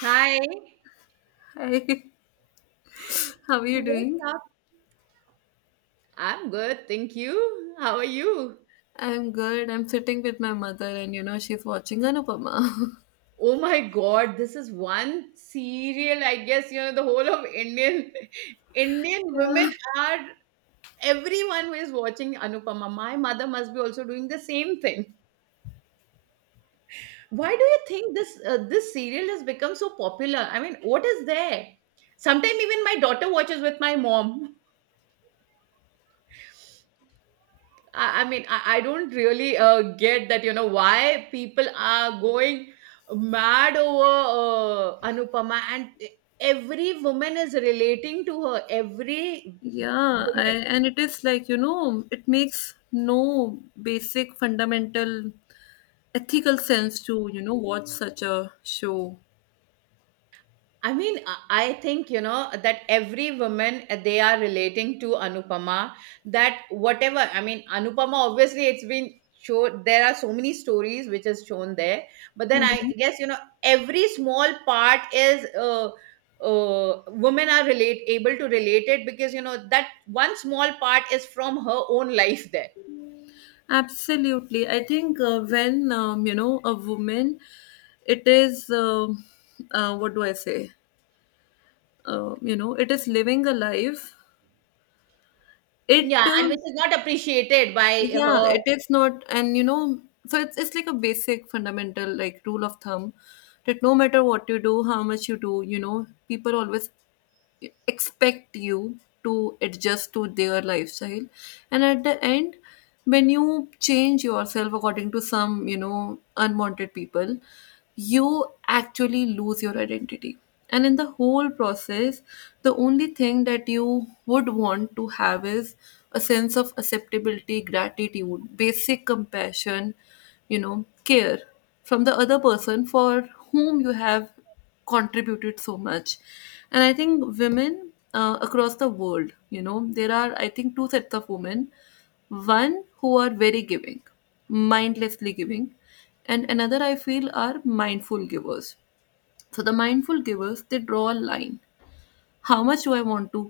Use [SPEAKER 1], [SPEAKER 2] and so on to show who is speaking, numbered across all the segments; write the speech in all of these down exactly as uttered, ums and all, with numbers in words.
[SPEAKER 1] Hi,
[SPEAKER 2] Hi, how are you
[SPEAKER 1] what's
[SPEAKER 2] doing?
[SPEAKER 1] up? I'm good, thank you. How are you?
[SPEAKER 2] I'm good. I'm sitting with my mother, and you know, she's watching Anupama.
[SPEAKER 1] Oh my God, this is one serial. I guess you know the whole of Indian Indian
[SPEAKER 2] Yeah.
[SPEAKER 1] women are everyone who is watching Anupama. My mother must be also doing the same thing. Why do you think this uh, this serial has become so popular? I mean, what is there? Sometimes even my daughter watches with my mom. I, I mean, I, I don't really uh, get that, you know, why people are going mad over uh, Anupama and e, every woman is relating to her. Every
[SPEAKER 2] Yeah, I,
[SPEAKER 1] woman.
[SPEAKER 2] and it is like, you know, it makes no basic fundamental ethical sense to, you know, watch such a show.
[SPEAKER 1] I mean, I I think, you know, that every woman, uh, they are relating to Anupama, that whatever, I mean, Anupama, obviously, it's been shown, there are so many stories which is shown there. But then I
[SPEAKER 2] Mhm.
[SPEAKER 1] guess, you know, every small part is, uh, uh, women are relate able to relate it because, you know, that one small part is from her own life there.
[SPEAKER 2] Absolutely. I think, uh, when, um, you know, a woman, it is, um uh, what do I say? Uh, you know, it is living a life. It.
[SPEAKER 1] Yeah,
[SPEAKER 2] Uh,
[SPEAKER 1] and which is not appreciated by
[SPEAKER 2] Yeah,
[SPEAKER 1] her.
[SPEAKER 2] it is not, and you know, so it's it's like a basic fundamental, like, rule of thumb, that no matter what you do, how much you do, you know, people always expect you to adjust to their lifestyle, and at the end, when you change yourself according to some you know unwanted people, you actually lose your identity, and in the whole process, the only thing that you would want to have is a sense of acceptability, gratitude, basic compassion, you know care, from the other person for whom you have contributed so much. And I think women, uh, across the world, you know there are, I think, two sets of women. One who are very giving, mindlessly giving, and another I feel are mindful givers. So the mindful givers, they draw a line, how much do I want to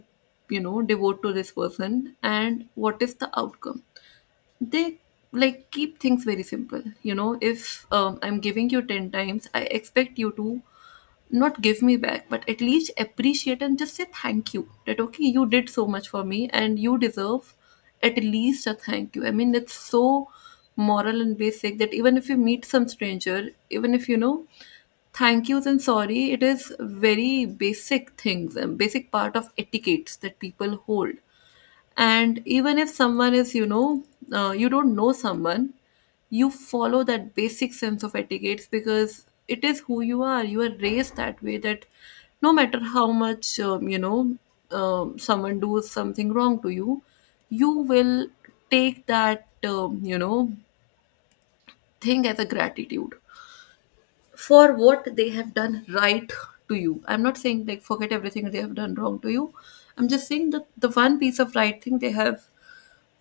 [SPEAKER 2] you know devote to this person, and what is the outcome? They, like, keep things very simple, you know if, um, I'm giving you ten times, I expect you to not give me back, but at least appreciate and just say thank you. That okay, you did so much for me and you deserve at least a thank you. I mean, it's so moral and basic that even if you meet some stranger, even if you know thank yous and sorry, it is very basic things and basic part of etiquettes that people hold. And even if someone is, you know uh, you don't know someone, you follow that basic sense of etiquette, because it is who you are, you are raised that way, that no matter how much, um, you know um, someone does something wrong to you, you will take that, um, you know thing, as a gratitude for what they have done right to you. I'm not saying, like, forget everything they have done wrong to you. I'm just saying that the one piece of right thing they have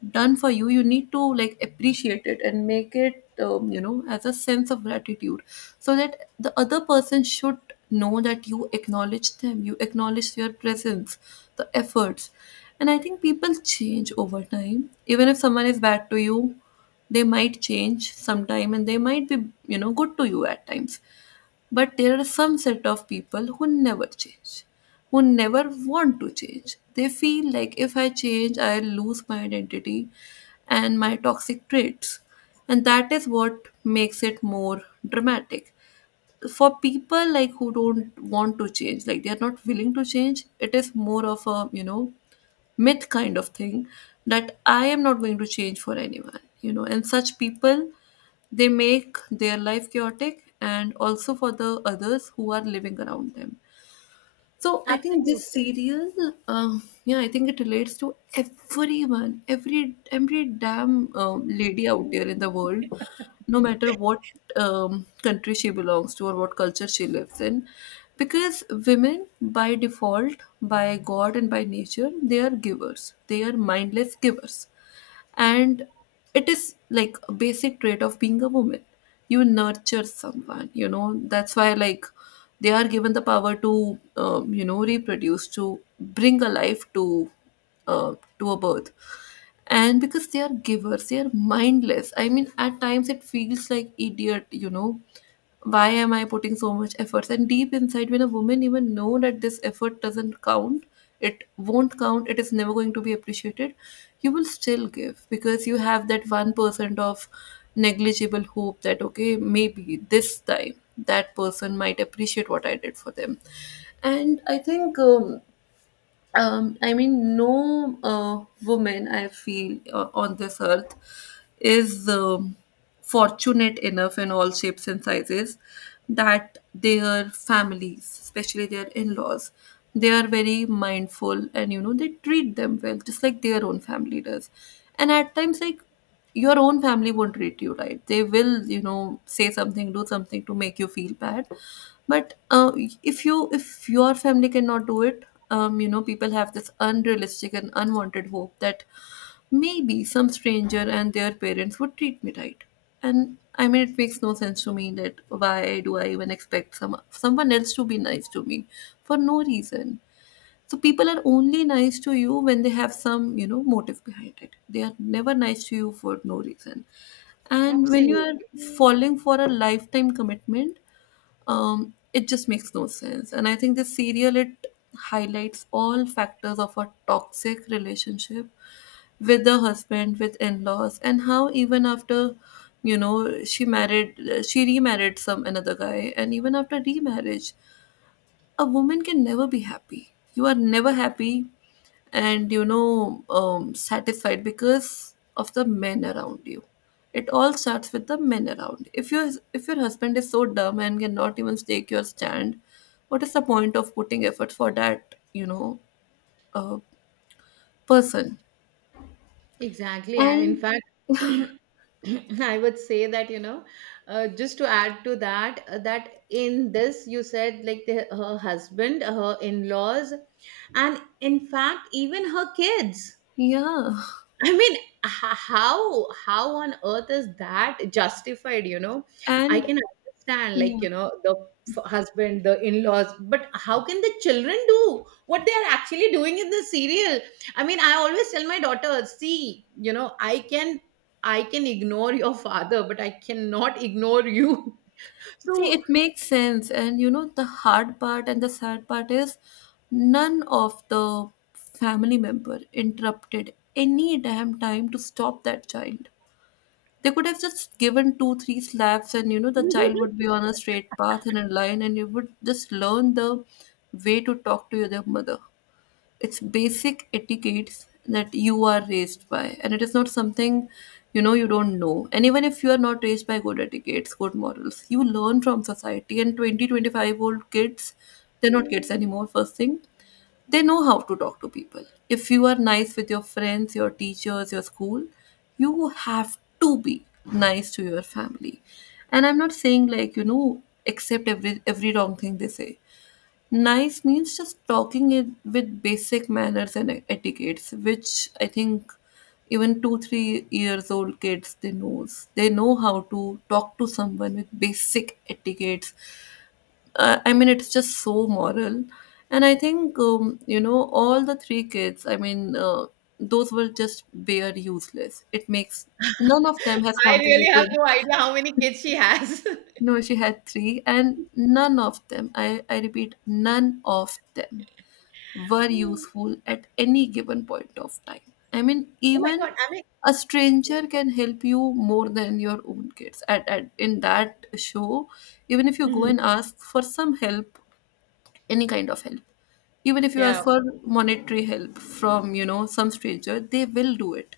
[SPEAKER 2] done for you, you need to, like, appreciate it and make it, um, you know as a sense of gratitude, so that the other person should know that you acknowledge them, you acknowledge their presence, the efforts. And I think people change over time. Even if someone is bad to you, they might change sometime, and they might be you know good to you at times. But there are some set of people who never change, who never want to change. They feel like if I change, I'll lose my identity and my toxic traits. And that is what makes it more dramatic. For people like who don't want to change, like they're not willing to change, it is more of a, you know, myth kind of thing, that I am not going to change for anyone, you know. And such people, they make their life chaotic, and also for the others who are living around them. So I think this
[SPEAKER 1] Absolutely.
[SPEAKER 2] serial, uh, yeah, I think it relates to everyone, every every damn, um, lady out there in the world, no matter what um, country she belongs to or what culture she lives in, because women by default, by God and by nature, they are givers. They are mindless givers, and it is like a basic trait of being a woman. You nurture someone, you know that's why, like, they are given the power to, um, you know reproduce, to bring a life to, uh, to a birth. And because they are givers, they are mindless. I mean, at times it feels like idiot, you know why am I putting so much efforts, and deep inside, when a woman even know that this effort doesn't count, it won't count, it is never going to be appreciated. You will still give because you have that one percent of negligible hope that okay, maybe this time that person might appreciate what I did for them. And I think, um, um, I mean, no uh, woman I feel, uh, on this earth is, um, fortunate enough, in all shapes and sizes, that their families, especially their in laws, they are very mindful, and you know they treat them well, just like their own family does. And at times, like, your own family won't treat you right, they will you know say something, do something, to make you feel bad, but uh, if you if your family cannot do it, um, you know people have this unrealistic and unwanted hope that maybe some stranger and their parents would treat me right. And I mean, it makes no sense to me, that why do I even expect some someone else to be nice to me for no reason. So people are only nice to you when they have some, you know, motive behind it. They are never nice to you for no reason. And when you
[SPEAKER 1] Absolutely.
[SPEAKER 2] are falling for a lifetime commitment, um, it just makes no sense. And I think this serial, it highlights all factors of a toxic relationship with the husband, with in-laws, and how even after, you know she married, she remarried some another guy, and even after remarriage, a woman can never be happy. You are never happy, and you know um, satisfied, because of the men around you. It all starts with the men around. If your if your husband is so dumb and cannot even take your stand, what is the point of putting effort for that, you know uh, person?
[SPEAKER 1] Exactly. And in
[SPEAKER 2] And
[SPEAKER 1] fact, I would say that, you know, uh, just to add to that, uh, that in this, you said like the, her husband, her in laws, and in fact, even her kids.
[SPEAKER 2] yeah,
[SPEAKER 1] I mean, h- how how on earth is that justified? You know, I
[SPEAKER 2] and
[SPEAKER 1] can understand,
[SPEAKER 2] yeah.
[SPEAKER 1] like you know, the f- husband, the in-laws, but how can the children do what they are actually doing in the serial? I mean, I always tell my daughter, see, you know, I can I can ignore your father, but I cannot ignore you.
[SPEAKER 2] See,
[SPEAKER 1] So
[SPEAKER 2] it makes sense. And you know, the hard part and the sad part is, none of the family member interrupted any damn time to stop that child. They could have just given two, three slaps, and you know, the child would be
[SPEAKER 1] I
[SPEAKER 2] on a straight path and in line, and you would just learn the way to talk to your their mother. It's basic etiquettes that you are raised by, and it is not something you know you don't know. And even if you are not raised by good etiquettes, good morals, you learn from society, and twenty, twenty-five old kids, they're not kids anymore. First thing, they know how to talk to people. If you are nice with your friends, your teachers, your school, you have to be nice to your family. And I'm not saying like, you know accept every every wrong thing they say. Nice means just talking it with basic manners and e-, etiquettes, which I think even two, three years old kids, they knows. They know how to talk to someone with basic etiquettes. Uh, I mean, it's just so moral, and I think, um, you know all the three kids. I mean, uh, those were just bare useless. It makes, none of them has
[SPEAKER 1] really have
[SPEAKER 2] contributed.
[SPEAKER 1] no idea how many kids she has.
[SPEAKER 2] No, she had three, and none of them. I I repeat, none of them were
[SPEAKER 1] Hmm.
[SPEAKER 2] useful at any given point of time. I mean,
[SPEAKER 1] Oh my
[SPEAKER 2] even
[SPEAKER 1] God, I mean,
[SPEAKER 2] a stranger can help you more than your own kids. At, at in that show, even if you go
[SPEAKER 1] Mhm,
[SPEAKER 2] and ask for some help, any kind of help, even if you
[SPEAKER 1] yeah.
[SPEAKER 2] ask for monetary help from you know some stranger, they will do it.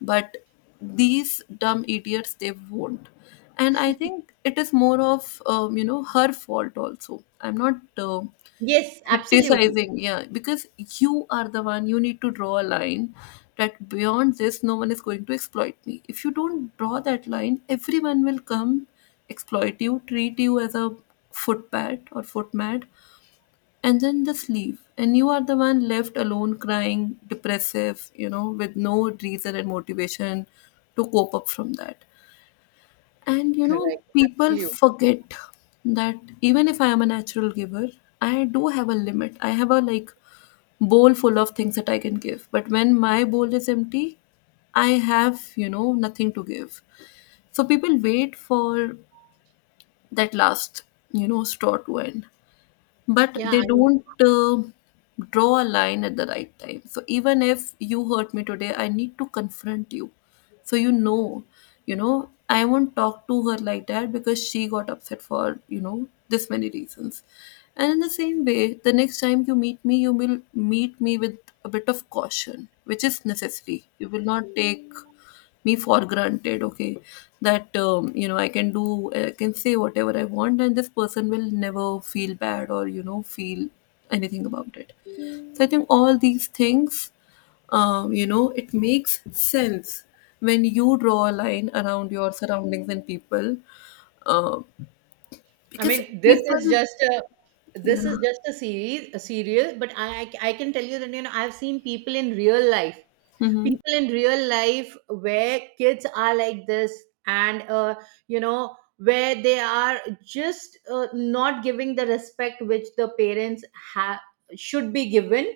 [SPEAKER 2] But these dumb idiots, they won't. And I think it is more of, um, you know her fault also. I'm not. Uh,
[SPEAKER 1] Yes, absolutely.
[SPEAKER 2] criticizing, yeah, because you are the one, you need to draw a line, that beyond this no one is going to exploit me. If you don't draw that line, everyone will come exploit you, treat you as a footpad or footmat, and then just leave, and you are the one left alone, crying, depressive, you know with no reason and motivation to cope up from that. And you know
[SPEAKER 1] Correct.
[SPEAKER 2] people
[SPEAKER 1] Absolutely.
[SPEAKER 2] forget that even if I am a natural giver, I do have a limit, I have a, like, bowl full of things that I can give. But when my bowl is empty, I have, you know, nothing to give. So people wait for that last, you know, straw to end, but
[SPEAKER 1] Yeah,
[SPEAKER 2] they
[SPEAKER 1] I
[SPEAKER 2] don't, uh, draw a line at the right time. So even if you hurt me today, I need to confront you. So you know, you know, I won't talk to her like that, because she got upset for, you know, this many reasons. And in the same way, the next time you meet me, you will meet me with a bit of caution, which is necessary. You will not take me for granted, okay, that, um, you know I can do I can say whatever I want, and this person will never feel bad, or you know feel anything about it. So I think all these things, um, you know it makes sense, when you draw a line around your surroundings and people, um, because
[SPEAKER 1] mean, this
[SPEAKER 2] people,
[SPEAKER 1] is just a
[SPEAKER 2] yeah.
[SPEAKER 1] this is just a series, a serial, but I I I can tell you that you know I've seen people in real life,
[SPEAKER 2] Hmm.
[SPEAKER 1] people in real life where kids are like this, and uh, you know where they are just uh, not giving the respect which the parents have should be given.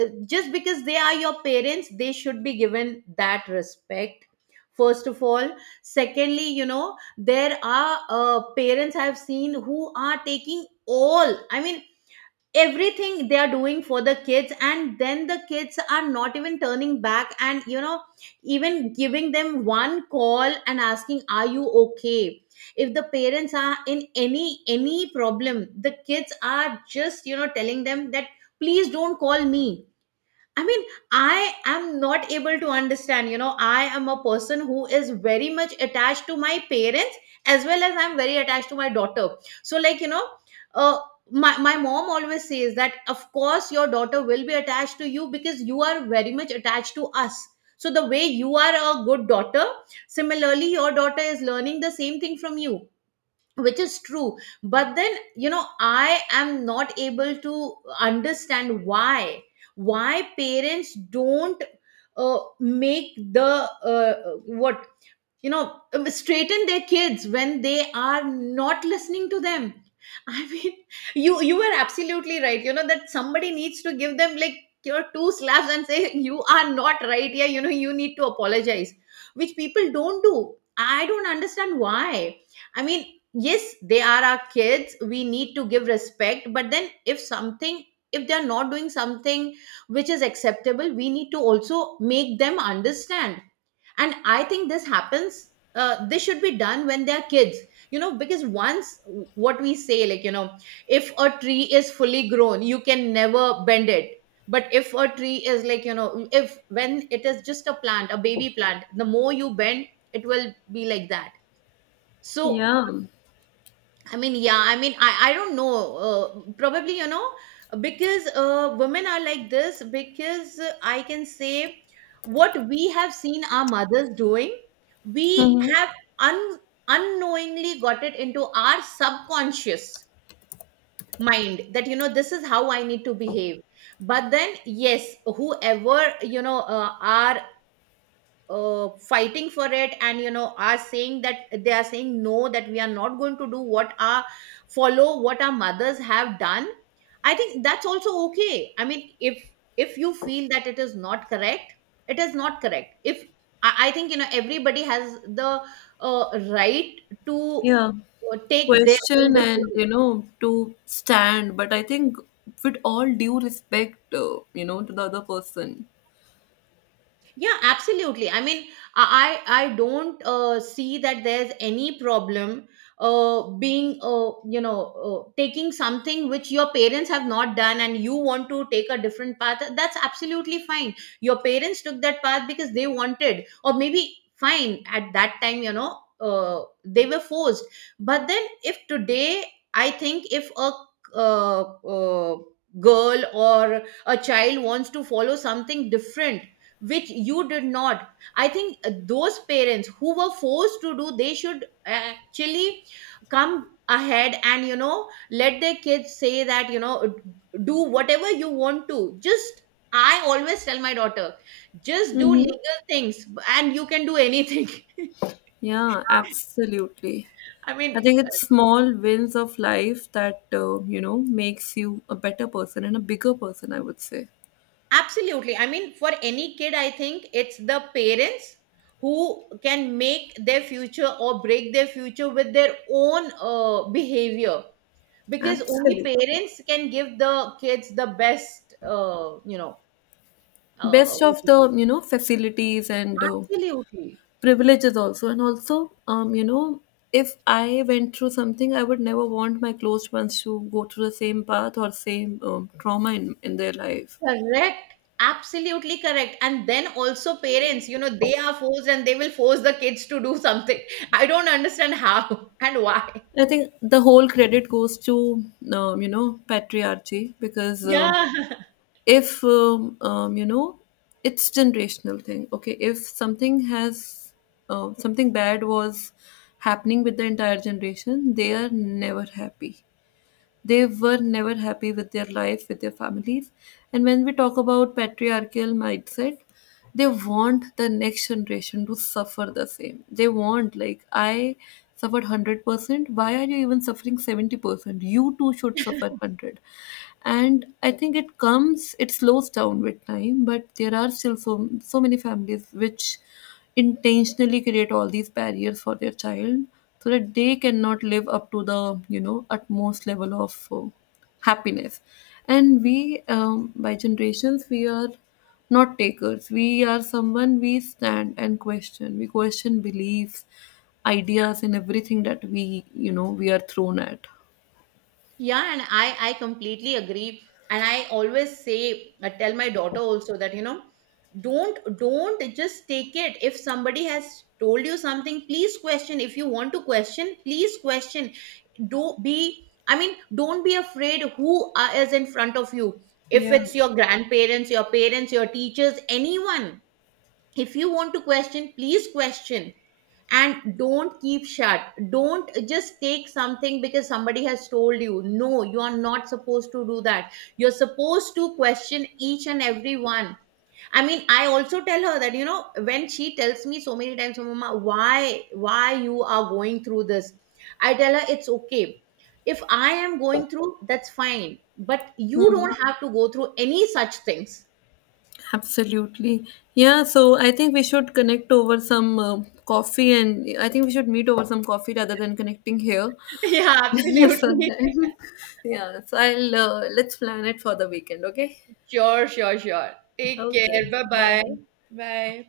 [SPEAKER 1] Uh, just because they are your parents they should be given that respect first of all. Secondly, you know, there are uh, parents I've seen who are taking all, I mean, everything they are doing for the kids, and then the kids are not even turning back and, you know, even giving them one call and asking, are you okay? If the parents are in any any problem, the kids are just, you know, telling them that please don't call me. I mean, I am not able to understand. You know, I am a person who is very much attached to my parents as well as I'm very attached to my daughter. So, like, you know, uh, my, my mom always says that, of course, your daughter will be attached to you because you are very much attached to us. So, the way you are a good daughter, similarly, your daughter is learning the same thing from you, which is true. But then, you know, I am not able to understand why why parents don't, uh, make the, uh, what you know, um, straighten their kids when they are not listening to them. I mean, you you were absolutely right, you know, that somebody needs to give them like your two slaps and say you are not right here, you know, you need to apologize, which people don't do. I don't understand why. I mean, yes, they are our kids, we need to give respect, but then if something, if they're not doing something which is acceptable, we need to also make them understand. And I think this happens, uh, this should be done when they're kids, you know, because once, what we say, like, you know, if a tree is fully grown you can never bend it, but if a tree is like, you know, if when it is just a plant, a baby plant, the more you bend it will be like that. So
[SPEAKER 2] Yeah.
[SPEAKER 1] I mean, yeah, I mean, I, I don't know. Uh, probably, you know, because uh, women are like this, because uh, I can say what we have seen our mothers doing, we
[SPEAKER 2] Hmm.
[SPEAKER 1] have un- unknowingly got it into our subconscious mind that, you know, this is how I need to behave. But then, yes, whoever, you know, uh, our uh, fighting for it and you know are saying that, they are saying no that we are not going to do what our, follow what our mothers have done. I think that's also okay. I mean, if if you feel that it is not correct, it is not correct. If i, I think, you know, everybody has the uh, right to
[SPEAKER 2] Yeah,
[SPEAKER 1] uh, take their own
[SPEAKER 2] question and
[SPEAKER 1] decision.
[SPEAKER 2] you know to stand, but I think, with all due respect, uh, you know, to the other person.
[SPEAKER 1] Yeah, absolutely. I mean, I I I don't uh, see that there's any problem uh, being uh, you know, uh, taking something which your parents have not done and you want to take a different path. That's absolutely fine. Your parents took that path because they wanted, or maybe fine at that time. You know, uh, they were forced. But then, if today, I think if a uh, uh, girl or a child wants to follow something different which you did not, I think uh, those parents who were forced to do they should actually come ahead and you know let their kids say that, you know, do whatever you want to. Just, I always tell my daughter, just do
[SPEAKER 2] Mm-hmm.
[SPEAKER 1] legal things and you can do anything.
[SPEAKER 2] Yeah, absolutely.
[SPEAKER 1] I mean,
[SPEAKER 2] I think it's small wins of life that, uh, you know makes you a better person and a bigger person, I would say.
[SPEAKER 1] absolutely, I mean, for any kid I think it's the parents who can make their future or break their future with their own uh, behavior, because only
[SPEAKER 2] Absolutely.
[SPEAKER 1] parents can give the kids the best, uh, you know, uh,
[SPEAKER 2] Best of the you know facilities, and uh,
[SPEAKER 1] absolutely
[SPEAKER 2] privileges also, and also, um you know if I went through something, I would never want my close ones to go through the same path or same, um, trauma, in, in their life.
[SPEAKER 1] correct, absolutely correct. And then also parents, you know, they are forced and they will force the kids to do something. I don't understand how and why.
[SPEAKER 2] I think the whole credit goes to, um, you know patriarchy, because, um
[SPEAKER 1] Yeah.
[SPEAKER 2] if, um, um, you know it's generational thing, okay. If something has, uh, something bad was happening with the entire generation, they are never happy, they were never happy with their life, with their families. And when we talk about patriarchal mindset, they want the next generation to suffer the same. They want, like, I suffered one hundred percent, why are you even suffering seventy percent? You too should suffer one hundred. And I think it comes it slows down with time, but there are still so so many families, which intentionally create all these barriers for their child, so that they cannot live up to the you know utmost level of, uh, happiness. And we, um, by generations, we are not takers, we are someone, we stand and question, we question beliefs, ideas, and everything that we you know we are thrown at.
[SPEAKER 1] Yeah, and I I completely agree. And I always say, I tell my daughter also that, you know, don't don't just take it. If somebody has told you something, please question. If you want to question, please question. Do be, I mean, don't be afraid who are- is in front of you. If
[SPEAKER 2] Yeah.
[SPEAKER 1] it's your grandparents, your parents, your teachers, anyone. If you want to question, please question, and don't keep shut. Don't just take something because somebody has told you, no, you are not supposed to do that, you're supposed to question each and every one. I mean, I also tell her that, you know, when she tells me so many times, mama, why why you are going through this, I tell her it's okay. If I am going through, that's fine, but you
[SPEAKER 2] Hmm.
[SPEAKER 1] don't have to go through any such things.
[SPEAKER 2] Absolutely. Yeah, so I think we should connect over some, uh, coffee, and I think we should meet over some coffee, rather than connecting here
[SPEAKER 1] Yeah, absolutely.
[SPEAKER 2] sometime. Yeah, so I'll uh, let's plan it for the weekend, okay?
[SPEAKER 1] Sure, sure, sure. Take
[SPEAKER 2] Okay,
[SPEAKER 1] care, bye bye.
[SPEAKER 2] bye.
[SPEAKER 1] Bye.